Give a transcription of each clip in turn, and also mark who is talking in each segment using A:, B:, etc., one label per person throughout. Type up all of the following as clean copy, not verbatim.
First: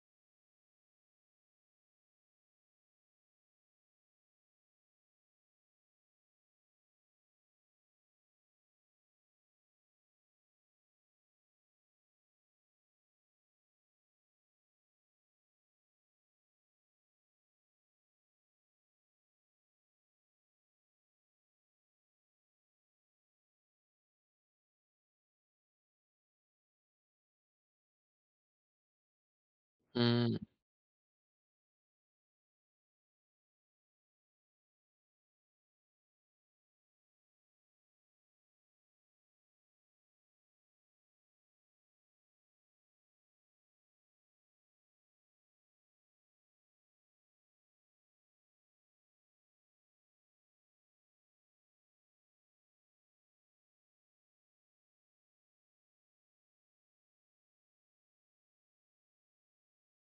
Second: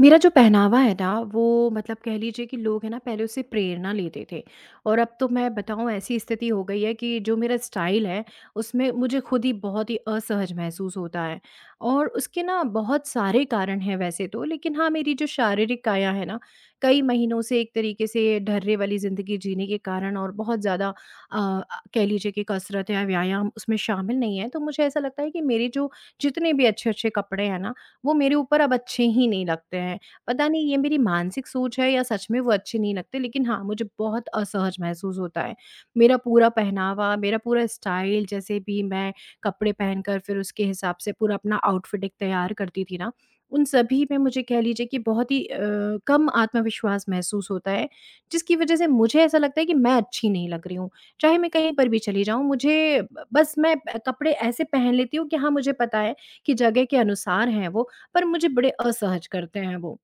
A: मेरा जो पहनावा है ना, वो मतलब कह लीजिए कि लोग है ना, पहले उससे प्रेरणा लेते थे। और अब तो मैं बताऊँ, ऐसी स्थिति हो गई है कि जो मेरा स्टाइल है, उसमें मुझे खुद ही बहुत ही असहज महसूस होता है। और उसके ना बहुत सारे कारण हैं वैसे तो, लेकिन हाँ, मेरी जो शारीरिक काया है ना, कई महीनों से एक तरीके से ढर्रे वाली ज़िंदगी जीने के कारण और बहुत ज़्यादा कह लीजिए कि कसरत या व्यायाम उसमें शामिल नहीं है, तो मुझे ऐसा लगता है कि मेरे जो जितने भी अच्छे अच्छे कपड़े हैं ना, वो मेरे ऊपर अब अच्छे ही नहीं लगते हैं।
B: हुँ,
A: पता नहीं, ये मेरी मानसिक सोच है या सच में वो अच्छे नहीं लगते, लेकिन हाँ, मुझे बहुत असहज महसूस होता है। मेरा पूरा पहनावा, मेरा पूरा स्टाइल, जैसे भी मैं कपड़े पहनकर फिर उसके हिसाब से पूरा अपना आउटफिट एक तैयार करती थी ना, उन सभी में मुझे कह लीजिए कि बहुत ही कम आत्मविश्वास महसूस होता है, जिसकी वजह से मुझे ऐसा लगता है कि मैं अच्छी नहीं लग रही हूँ। चाहे मैं कहीं पर भी चली जाऊँ, मुझे ब बस मैं प कपड़े ऐसे पहन लेती हूँ कि हाँ, मुझे पता है कि जगह के अनुसार हैं वो, पर मुझे बड़े असहज करते हैं वो।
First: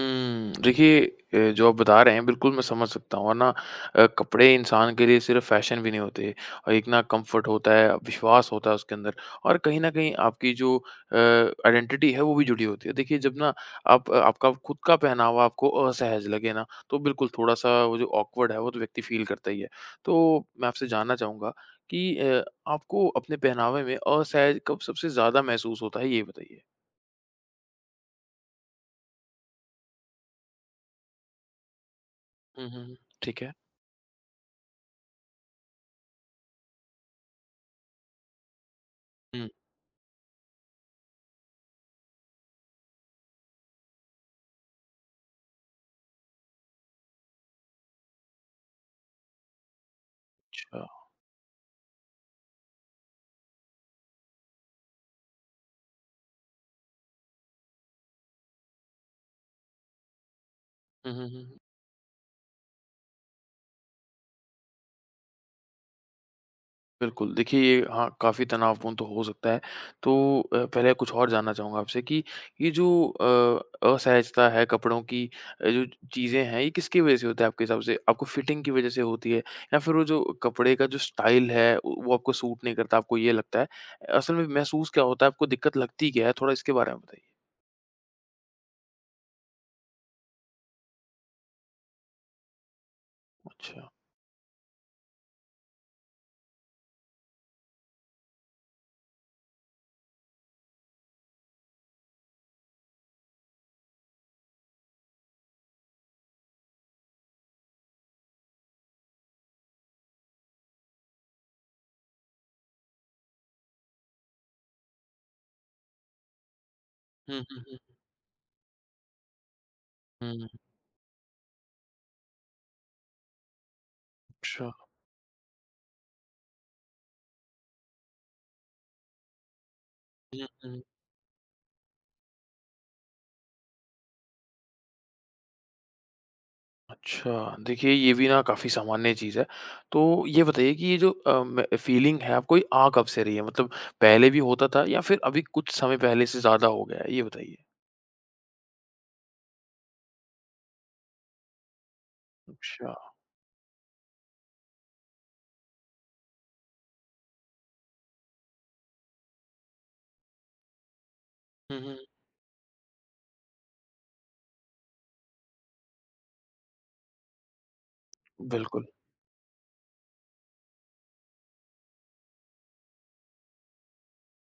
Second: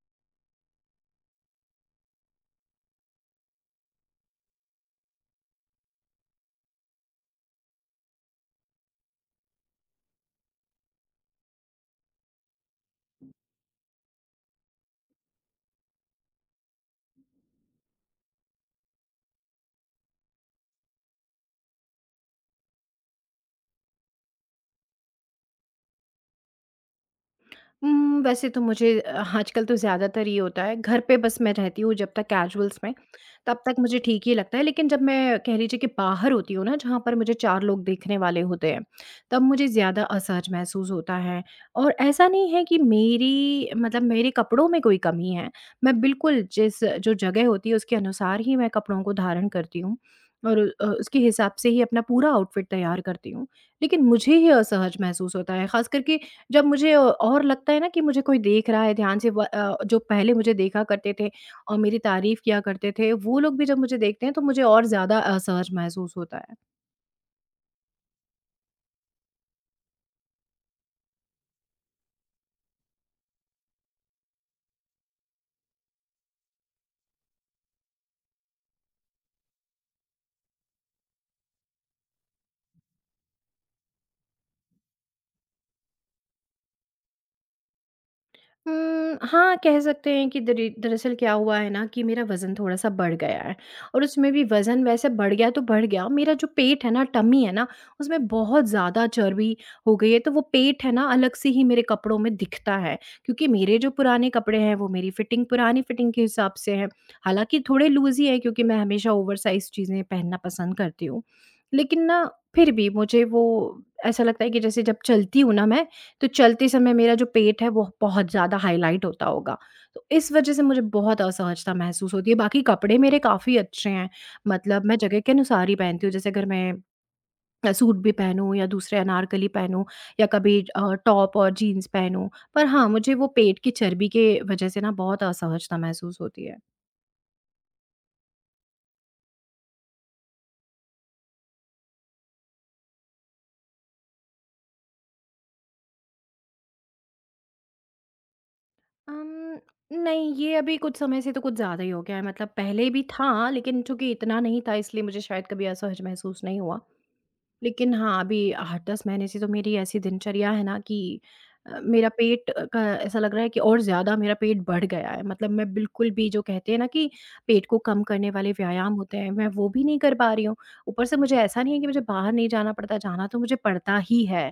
B: हुँ। देखिए, जो आप बता रहे हैं बिल्कुल मैं समझ सकता हूँ। और ना कपड़े इंसान के लिए सिर्फ़ फ़ैशन भी नहीं होते, और एक ना कम्फ़र्ट होता है, विश्वास होता है उसके अंदर, और कहीं न कहीं आपकी जो आइडेंटिटी है वो भी जुड़ी होती है। देखिए, जब ना आपका खुद का पहनावा आपको असहज लगे ना, तो बिल्कुल थोड़ा-सा वो जो ऑकवर्ड है वो तो व्यक्ति फ़ील करता ही है। तो मैं आपसे जानना चाहूँगा कि आपको अपने पहनावे में असहज कब सबसे ज़्यादा महसूस होता है, ये बताइए?
A: वैसे तो मुझे आजकल तो ज़्यादातर ये होता है, घर पे बस मैं रहती हूँ जब तक
B: हुँ,
A: कैजुअल्स
B: हुँ,
A: में,
B: हुँ। ठीक है।
A: तब तक मुझे ठीक ही लगता है। लेकिन जब मैं कह लीजिए कि बाहर होती हूँ ना, जहाँ पर मुझे 4 लोग देखने वाले होते हैं, तब
B: हुँ,
A: मुझे ज़्यादा असहज महसूस होता है। और ऐसा नहीं है कि मेरी मतलब मेरे कपड़ों में कोई कमी है, मैं बिल्कुल जिस जो जगह होती है, उसके अनुसार ही मैं कपड़ों को धारण करती हूँ और
B: अच्छा।
A: उसके हिसाब से ही अपना पूरा आउटफिट तैयार करती हूँ। लेकिन मुझे ही असहज महसूस होता है, ख़ास करके जब मुझे और लगता है ना कि मुझे कोई देख रहा है ध्यान से व जो पहले मुझे देखा
B: हुँ,
A: करते
B: हुँ,
A: थे
B: हुँ, हुँ।
A: और मेरी तारीफ़ किया करते थे, वो लोग भी जब मुझे देखते हैं तो मुझे और ज़्यादा असहज महसूस होता है।
B: बिल्कुल। देखिए, ये हाँ, काफ़ी तनावपूर्ण तो हो सकता है। तो पहले कुछ और जानना चाहूँगा आपसे कि ये जो असहजता है कपड़ों की, जो चीज़ें हैं, ये किसकी वज़ह से होता है आपके हिसाब से? आपको फिटिंग की वज़ह से होती है, या फिर वो जो कपड़े का जो स्टाइल है उ वो आपको सूट नहीं करता, आपको ये लगता है? असल में महसूस क्या होता है? आपको दिक्कत लगती क्या है? थोड़ा इसके बारे में बताइए।
A: हाँ, कह सकते हैं कि दरी दरअसल क्या हुआ है ना, कि मेरा वज़न थोड़ा-सा बढ़ गया है।
B: अच्छा।
A: और उसमें भी वज़न वैसे बढ़ गया तो बढ़ गया, मेरा जो पेट है ना, टमी है ना, उसमें बहुत ज़्यादा चर्बी हो गई है, तो वो पेट है ना अलग से ही मेरे कपड़ों में दिखता है क्योंकि मेरे जो पुराने कपड़े हैं, वो मेरी फिटिंग पुरानी फिटिंग के हिसाब से है। हालाँकि थोड़े लूज़ ही हैं, क्योंकि मैं हमेशा ओवरसाइज़ चीज़ें पहनना पसंद करती हूँ। लेकिन ना, फिर भी मुझे वो ऐसा लगता है कि जैसे जब चलती हूँ ना मैं, तो चलते समय मेरा जो
B: हुँ, हुँ,
A: पेट है,
B: हुँ।
A: वो बहुत ज़्यादा हाइलाइट होता होगा। तो इस
B: हुँ,
A: वज़ह से मुझे बहुत असहजता महसूस होती है, बाकी कपड़े मेरे काफ़ी अच्छे हैं,
B: अच्छा।
A: मतलब मैं जगह के अनुसार ही पहनती हूँ, जैसे अगर मैं सूट भी पहनूँ या दूसरे अनारकली पहनूँ या
B: हुँ,
A: कभी
B: हुँ।
A: टॉप और जीन्स पहनूँ। पर हाँ, मुझे वो पेट की चर्बी के वज़ह से ना बहुत असहजता महसूस होती है।
B: अच्छा, देखिए, ये भी ना काफ़ी सामान्य चीज़ है। तो ये बताइए कि ये जो अ, म फीलिंग है, आपको ये आ कब से रही है? मतलब पहले भी होता था या फिर अभी कुछ समय पहले से ज़्यादा हो गया है? ये बताइए।
A: अम, नहीं, ये अभी कुछ समय से तो कुछ ज़्यादा ही हो गया है, मतलब पहले
B: अच्छा।
A: भी था, लेकिन चूँकि इतना नहीं था, इसलिए मुझे शायद कभी असहज महसूस नहीं हुआ। लेकिन हाँ, अभी 8-10 महीने से तो मेरी ऐसी दिनचर्या है ना कि
B: हुँ, हुँ।
A: मेरा पेट अ, का ऐसा लग रहा है कि और ज़्यादा मेरा पेट बढ़ गया है। मतलब मैं बिल्कुल भी जो कहते हैं ना कि पेट को कम करने वाले
B: बिल्कुल।
A: व्यायाम होते हैं, मैं वो भी नहीं कर पा रही हूँ। ऊपर से मुझे ऐसा नहीं है कि मुझे बाहर नहीं जाना पड़ता, जाना तो मुझे पड़ता ही है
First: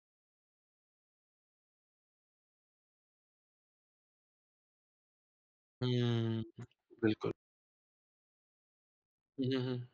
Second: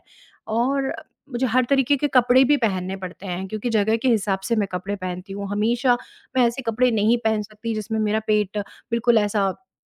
A: और मुझे हर तरीके के कपड़े भी पहनने पड़ते हैं क्योंकि जगह के हिसाब से मैं कपड़े पहनती हूँ। हमेशा
B: हुँ,
A: मैं ऐसे कपड़े नहीं
B: बिल्कुल।
A: पहन सकती जिसमें मेरा पेट बिल्कुल
B: हुँ,
A: ऐसा
B: हुँ, हुँ।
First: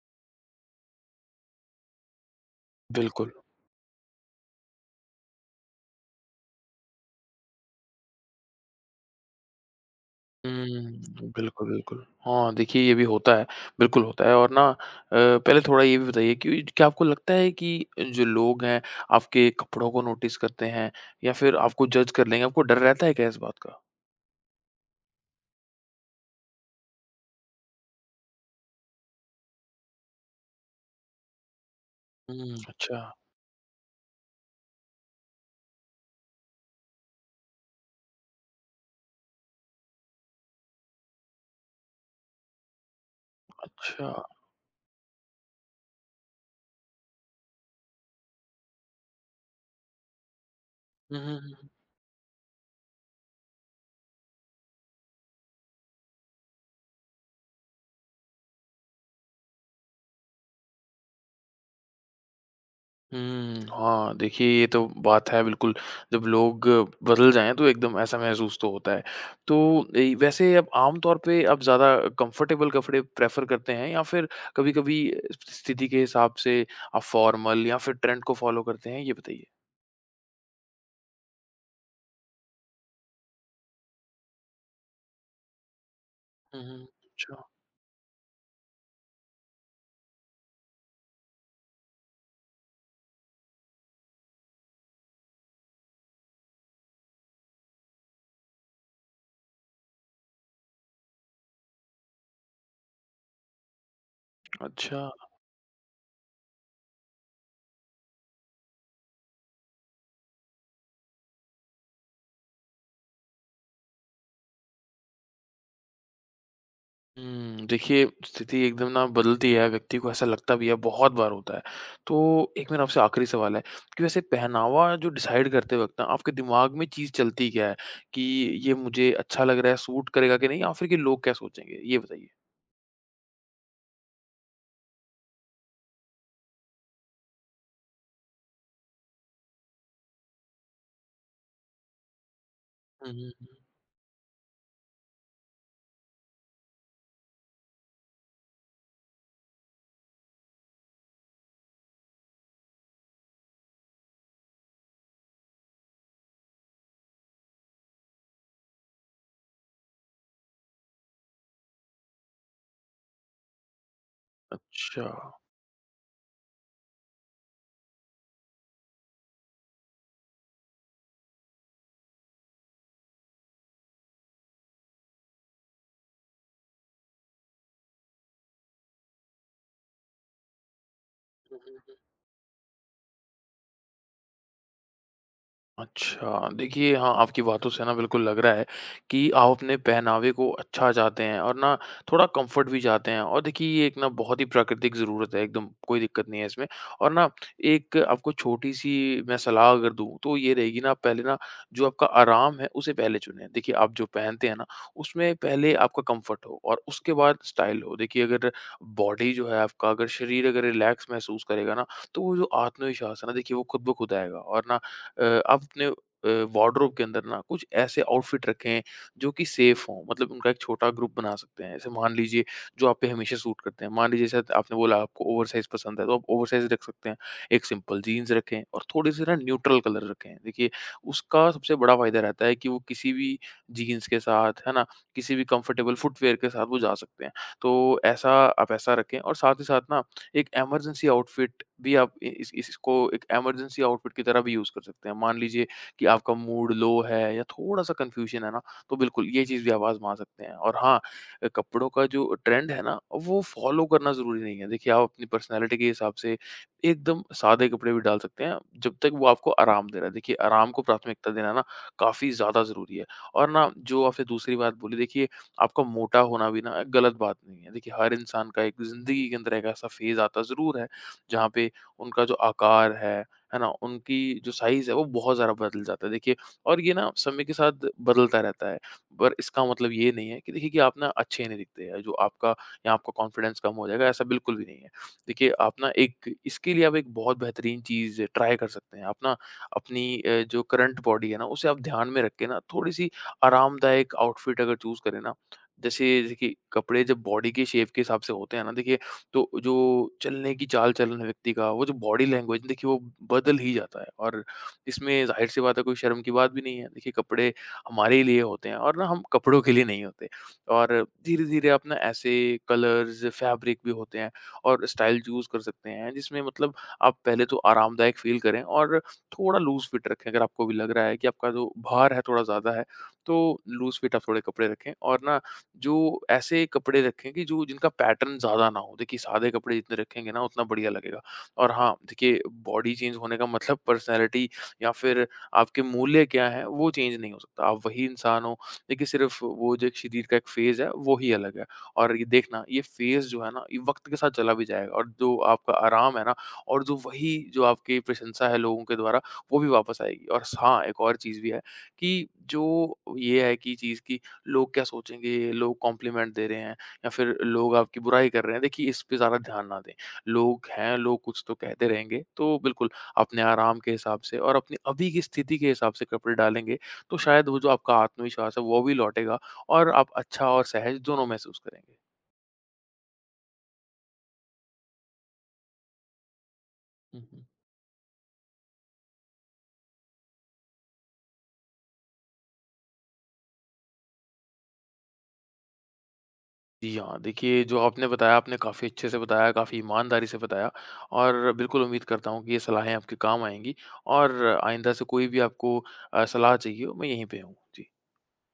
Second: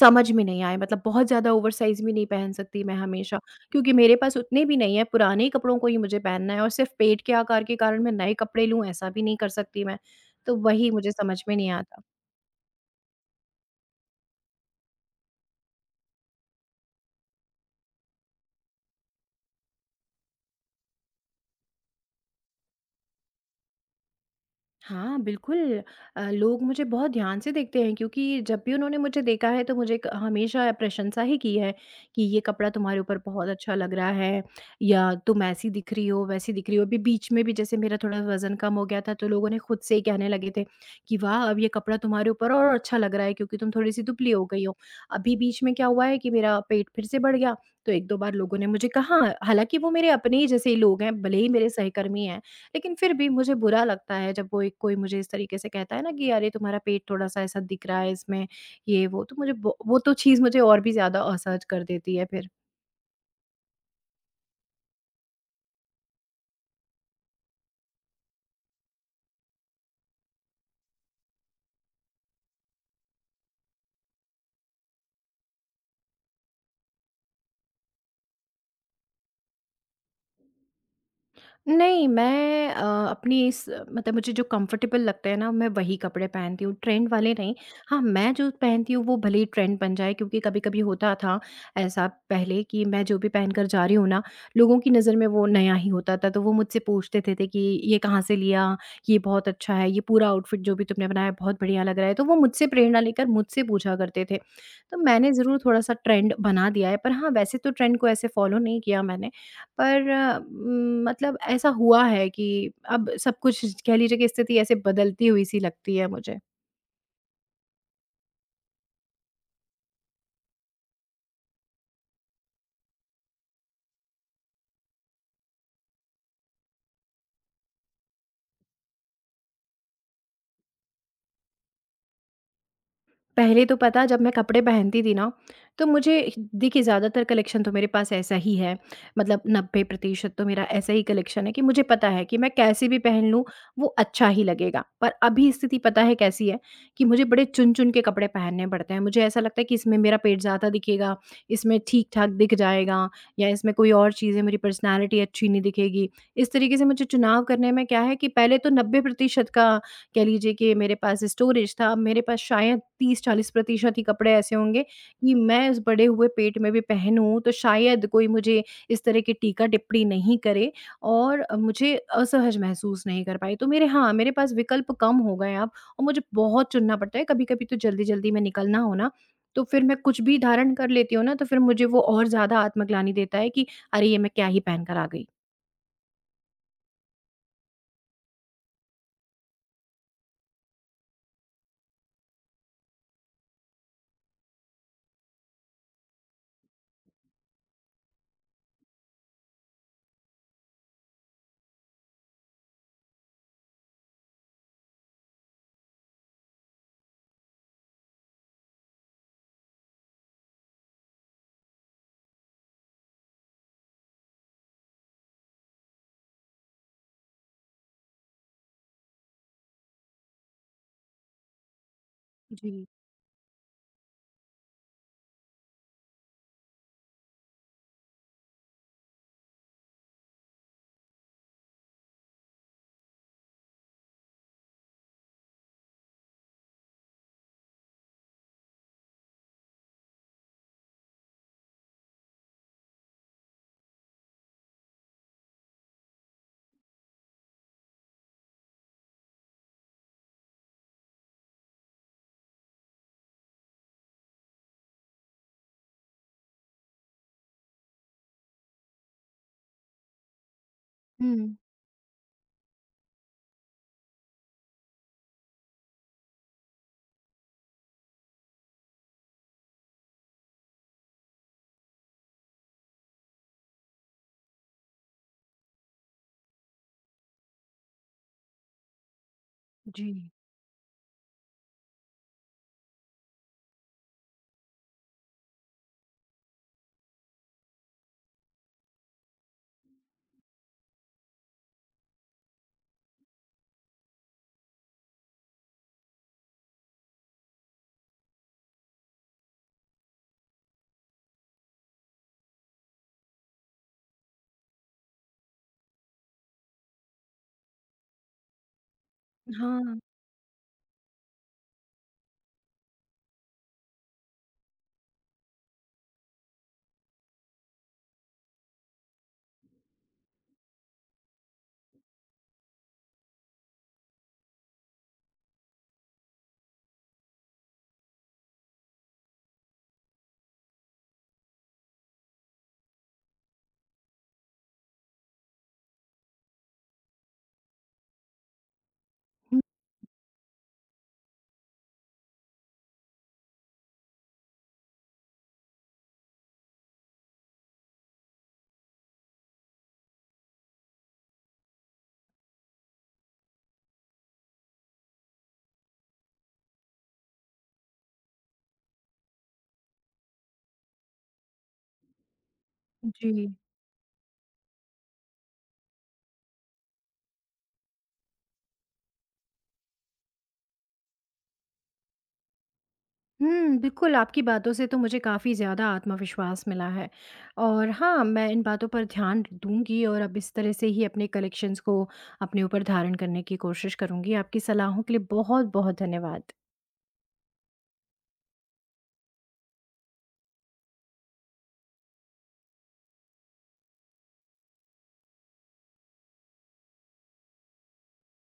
A: समझ में नहीं आए, मतलब बहुत ज़्यादा ओवरसाइज़ भी नहीं पहन सकती मैं
B: बिल्कुल।
A: हमेशा, क्योंकि मेरे पास उतने भी नहीं है, पुराने कपड़ों को ही मुझे पहनना है और सिर्फ़ पेट के आकार के कारण मैं नए कपड़े लूँ ऐसा भी नहीं कर सकती मैं, तो
B: हुँ,
A: वही मुझे समझ में
B: बिल्कुल,
A: नहीं आता।
B: बिल्कुल। हाँ, देखिए, ये भी होता है, बिल्कुल होता है। और ना पहले थोड़ा ये भी बताइए कि क्या आपको लगता है कि जो लोग हैं, आपके कपड़ों को नोटिस करते हैं, या फिर आपको जज कर लेंगे? आपको डर रहता है क्या इस बात का?
A: हाँ, बिल्कुल। लोग मुझे बहुत ध्यान से देखते हैं, क्योंकि जब भी उन्होंने मुझे देखा है तो मुझे क हमेशा प्रशंसा ही की है कि ये
B: हुँ,
A: कपड़ा
B: अच्छा,
A: तुम्हारे ऊपर बहुत अच्छा लग रहा है या तुम ऐसी दिख रही हो, वैसी दिख रही हो। अभी बीच में भी, जैसे मेरा थोड़ा वज़न कम हो गया था, तो लोगों ने खुद से ही कहने लगे थे कि वाह! अब ये कपड़ा तुम्हारे ऊपर और अच्छा लग रहा है, क्योंकि तुम थोड़ी-सी
B: अच्छा।
A: दुबली हो गई हो। अभी बीच में क्या हुआ है कि मेरा पेट फिर से बढ़ गया, तो 1-2 बार लोगों ने मुझे कहा, हालाँकि वो मेरे अपने ही जैसे ही लोग
B: हुँ,
A: हैं, भले
B: हुँ,
A: ही
B: हुँ।
A: मेरे सहकर्मी हैं। लेकिन फिर भी मुझे बुरा लगता है जब कोई कोई मुझे इस तरीके से कहता है ना कि अरे, तुम्हारा पेट थोड़ा-सा ऐसा दिख रहा है इसमें, ये वो। तो मुझे वो तो चीज़ मुझे और भी ज़्यादा असहज कर देती है फिर।
B: हुँ, हाँ, देखिए, ये तो बात है बिल्कुल। जब लोग बदल जाएँ, तो एकदम ऐसा महसूस तो होता है। तो ए वैसे अब आम तौर पे आप ज़्यादा कंफर्टेबल कपड़े प्रेफ़र करते हैं, या फिर कभी-कभी स्थिति के हिसाब से आप फॉर्मल या फिर ट्रेंड को फ़ॉलो करते हैं? ये बताइए।
A: नहीं, मैं अपनी इस, मतलब मुझे जो कंफर्टेबल लगता है ना, मैं वही कपड़े
B: हुँ,
A: पहनती हूँ,
B: हुँ।
A: ट्रेंड वाले
B: अच्छा,
A: नहीं। हाँ, मैं जो पहनती हूँ, वो भले ही ट्रेंड बन जाए, क्योंकि कभी-कभी होता था ऐसा पहले कि मैं जो भी पहनकर जा रही हूँ ना, लोगों की नज़र में वो नया ही होता था, तो वो मुझसे पूछते थे कि, "ये कहाँ से लिया? ये बहुत अच्छा है, ये पूरा आउटफिट जो भी तुमने बनाया, बहुत बढ़िया लग रहा है।" तो वो मुझसे प्रेरणा लेकर मुझसे पूछा करते थे। तो
B: अच्छा।
A: मैंने ज़रूर थोड़ा-सा ट्रेंड बना दिया है, पर हाँ, वैसे तो ट्रेंड को ऐसे फ़ॉलो नहीं किया मैंने। पर मतलब ऐसा हुआ है कि अब सब कुछ कह लीजिए कि स्थिति ऐसे बदलती हुई सी लगती है मुझे।
B: हुँ, देखिए, स्थिति एकदम ना बदलती है, व्यक्ति को ऐसा लगता भी है, बहुत बार होता है। तो एक मेरा आपसे आखिरी सवाल है कि वैसे पहनावा जो डिसाइड करते वक़्त ना आपके दिमाग में चीज़ चलती क्या है? कि ये मुझे अच्छा लग रहा है, सूट करेगा कि नहीं, या फिर कि लोग क्या सोचेंगे? ये बताइए।
A: पहले तो पता, जब मैं कपड़े पहनती थी ना, तो मुझे देखिए ज़्यादातर कलेक्शन तो मेरे पास ऐसा ही है, मतलब 90% तो मेरा ऐसा ही कलेक्शन है कि मुझे पता है कि मैं कैसे भी
B: हुँ,
A: पहन
B: हुँ,
A: लूँ,
B: हुँ।
A: वो अच्छा ही लगेगा। पर अभी स्थिति पता है कैसी है, कि मुझे बड़े चुन-चुन के कपड़े पहनने पड़ते हैं। मुझे ऐसा लगता है कि इसमें मेरा पेट ज़्यादा दिखेगा, इसमें ठीक-ठाक दिख जाएगा या इसमें कोई और चीज़ है, मेरी पर्सनैलिटी अच्छी नहीं दिखेगी। इस तरीके से मुझे चुनाव करने में क्या है कि पहले तो 90% का कह लीजिए कि मेरे पास स्टोरेज था, मेरे पास शायद 30-40% ही कपड़े ऐसे होंगे
B: अच्छा।
A: कि मैं इस बड़े हुए पेट में भी पहनूँ तो शायद कोई मुझे इस तरह की टीका-टिप्पणी नहीं करे और मुझे असहज महसूस नहीं कर पाई। तो मेरे हाँ, मेरे पास विकल्प कम हो गए अब और मुझे बहुत चुनना पड़ता है, कभी-कभी तो जल्दी-जल्दी में निकलना हो ना, तो फिर मैं कुछ भी धारण कर लेती हूँ ना, तो फिर मुझे वो और ज़्यादा आत्मग्लानि देता है कि अरे! ये मैं क्या ही पहन कर आ गई।
B: अच्छा, देखिए, हाँ, आपकी बातों से ना बिल्कुल लग रहा है कि आप अपने पहनावे को अच्छा चाहते हैं, और ना थोड़ा कम्फ़र्ट भी चाहते हैं, और देखिए, ये एक ना बहुत ही प्राकृतिक ज़रूरत है एकदम, कोई दिक्कत नहीं है इसमें। और ना एक आपको छोटी-सी मैं सलाह अगर दूँ, तो ये रहेगी ना, आप पहले ना जो आपका आराम है उसे पहले चुनें। देखिए, आप जो पहनते हैं ना, उसमें पहले आपका कम्फ़र्ट हो और उसके बाद स्टाइल हो। देखिए, अगर बॉडी जो है आपका, अगर शरीर अगर रिलैक्स महसूस करेगा ना, तो वो जो आत्मविश्वास है ना, देखिए, वो खुद ब खुद आएगा। और ना आप अपने वार्डरोब के अंदर ना कुछ ऐसे आउटफिट रखें जो कि सेफ हों, मतलब उनका एक छोटा ग्रुप बना सकते हैं। जैसे मान लीजिए, जो
A: जी।
B: आप पे हमेशा सूट करते हैं, मान लीजिए शायद आपने बोला आपको ओवरसाइज़ पसंद है, तो आप ओवरसाइज़ रख सकते हैं। एक सिंपल जीन्स रखें और थोड़े-से ना न्यूट्रल कलर रखें। देखिए, उसका सबसे बड़ा फ़ायदा रहता है कि वो किसी भी जीन्स के साथ, है ना, किसी भी कंफर्टेबल फुटवियर के साथ वो जा सकते हैं। तो ऐसा आप ऐसा रखें, और साथ ही साथ ना, एक इमरजेंसी आउटफिट भी आप इ इस इसको एक इमरजेंसी आउटफिट की तरह भी यूज़ कर सकते हैं। मान लीजिए कि आपका मूड लो है या थोड़ा-सा कन्फ्यूज़न है ना, तो बिल्कुल ये चीज़ भी आप आज़मा सकते हैं। और हाँ, कपड़ों का जो ट्रेंड है ना, वो फ़ॉलो करना ज़रूरी नहीं है। देखिए, आप अपनी पर्सनैलिटी के हिसाब से एकदम सादे कपड़े भी डाल सकते हैं, जब तक वो आपको आराम दे रहा है। देखिए, आराम को प्राथमिकता देना
A: हुँ,
B: ना काफ़ी ज़्यादा ज़रूरी है। और ना जो आपने दूसरी बात बोली, देखिए, आपका मोटा होना भी ना गलत बात नहीं है। देखिए, हर इंसान का एक ज़िंदगी के अंदर एक ऐसा फेज़ आता ज़रूर है, जहाँ पे उनका जो आकार है ना? उनकी जो साइज़ है वो बहुत ज़्यादा बदल जाता है, देखिए, और ये ना समय के साथ बदलता रहता है। पर इसका मतलब
A: जी।
B: ये नहीं है, कि देखिए, कि आप ना अच्छे नहीं दिखते, या जो आपका या आपका कॉन्फिडेंस कम हो जाएगा, ऐसा बिल्कुल भी नहीं है। देखिए, आप ना एक इसके लिए आप एक बहुत बेहतरीन चीज़ ट्राई कर सकते हैं। आप ना अपनी जो करंट बॉडी है ना, उसे आप ध्यान में रख के ना थोड़ी-सी आरामदायक आउटफिट अगर चूज़ करें ना, जैसे जैसे कि कपड़े जब बॉडी के शेप के हिसाब से होते हैं ना, देखिए, तो जो चलने की चाल चलन है व्यक्ति का, वो जो बॉडी लैंग्वेज, देखिए, वो बदल ही जाता है, और इसमें जाहिर सी बात है, कोई शर्म की बात भी नहीं है। देखिए, कपड़े हमारे लिए होते हैं, और ना हम कपड़ों के लिए
A: हाँ।
B: नहीं होते। और धीरे धीरे अपना ऐसे कलर्स फैब्रिक भी होते हैं, और स्टाइल चूज कर सकते हैं जिसमें मतलब आप पहले तो आरामदायक फील करें, और थोड़ा लूज फिट रखें। अगर आपको भी लग रहा है कि आपका जो भार है थोड़ा ज़्यादा है, तो लूज फिट आप थोड़े कपड़े रखें, और ना जो ऐसे कपड़े रखें कि जो जिनका पैटर्न ज़्यादा ना हो। देखिए, सादे कपड़े जितने रखेंगे ना उतना बढ़िया लगेगा। और हाँ, देखिए, बॉडी चेंज होने का मतलब पर्सनैलिटी या फिर आपके मूल्य क्या हैं, वो चेंज नहीं हो सकता। आप वही इंसान हो, देखिए, सिर्फ़
A: हुँ,
B: वो जो एक शरीर का एक फ़ेज़ है वो ही अलग है, और ये फ़ेज़ जो है ना, ये वक़्त के साथ चला भी जाएगा, और जो आपका आराम है ना, और जो आपकी प्रशंसा है लोगों के द्वारा, वो भी वापस आएगी। और स हाँ, एक और चीज़ भी है कि जो ये है कि चीज़ कि लोग क्या सोचेंगे, लोग कॉम्प्लीमेंट दे रहे हैं या फिर लोग आपकी बुराई कर रहे हैं, देखिए, इस पे ज़्यादा ध्यान ना दें। लोग हैं, लोग कुछ तो कहते रहेंगे। तो बिल्कुल अपने
A: जी।
B: आराम के हिसाब से, और अपनी अभी की स्थिति के हिसाब से कपड़े डालेंगे, तो शायद वो जो आपका आत्मविश्वास है वो भी लौटेगा, और आप अच्छा और सहज दोनों महसूस करेंगे।
A: हुँ, बिल्कुल, आपकी बातों से तो मुझे काफ़ी ज़्यादा आत्मविश्वास मिला है,
B: हुँ, हुँ।
A: और हाँ, मैं इन बातों पर ध्यान दूँगी और अब इस तरह से ही अपने कलेक्शंस को अपने ऊपर धारण करने की कोशिश करूँगी। आपकी सलाहों के लिए बहुत-बहुत धन्यवाद।
B: जी हाँ, देखिए, जो आपने बताया, आपने काफ़ी अच्छे से बताया, काफ़ी ईमानदारी से बताया, और बिल्कुल उम्मीद करता हूँ कि ये सलाहें आपके काम आएँगी। और आइंदा से कोई भी आपको सलाह चाहिए हो, मैं यहीं पे हूँ। जी।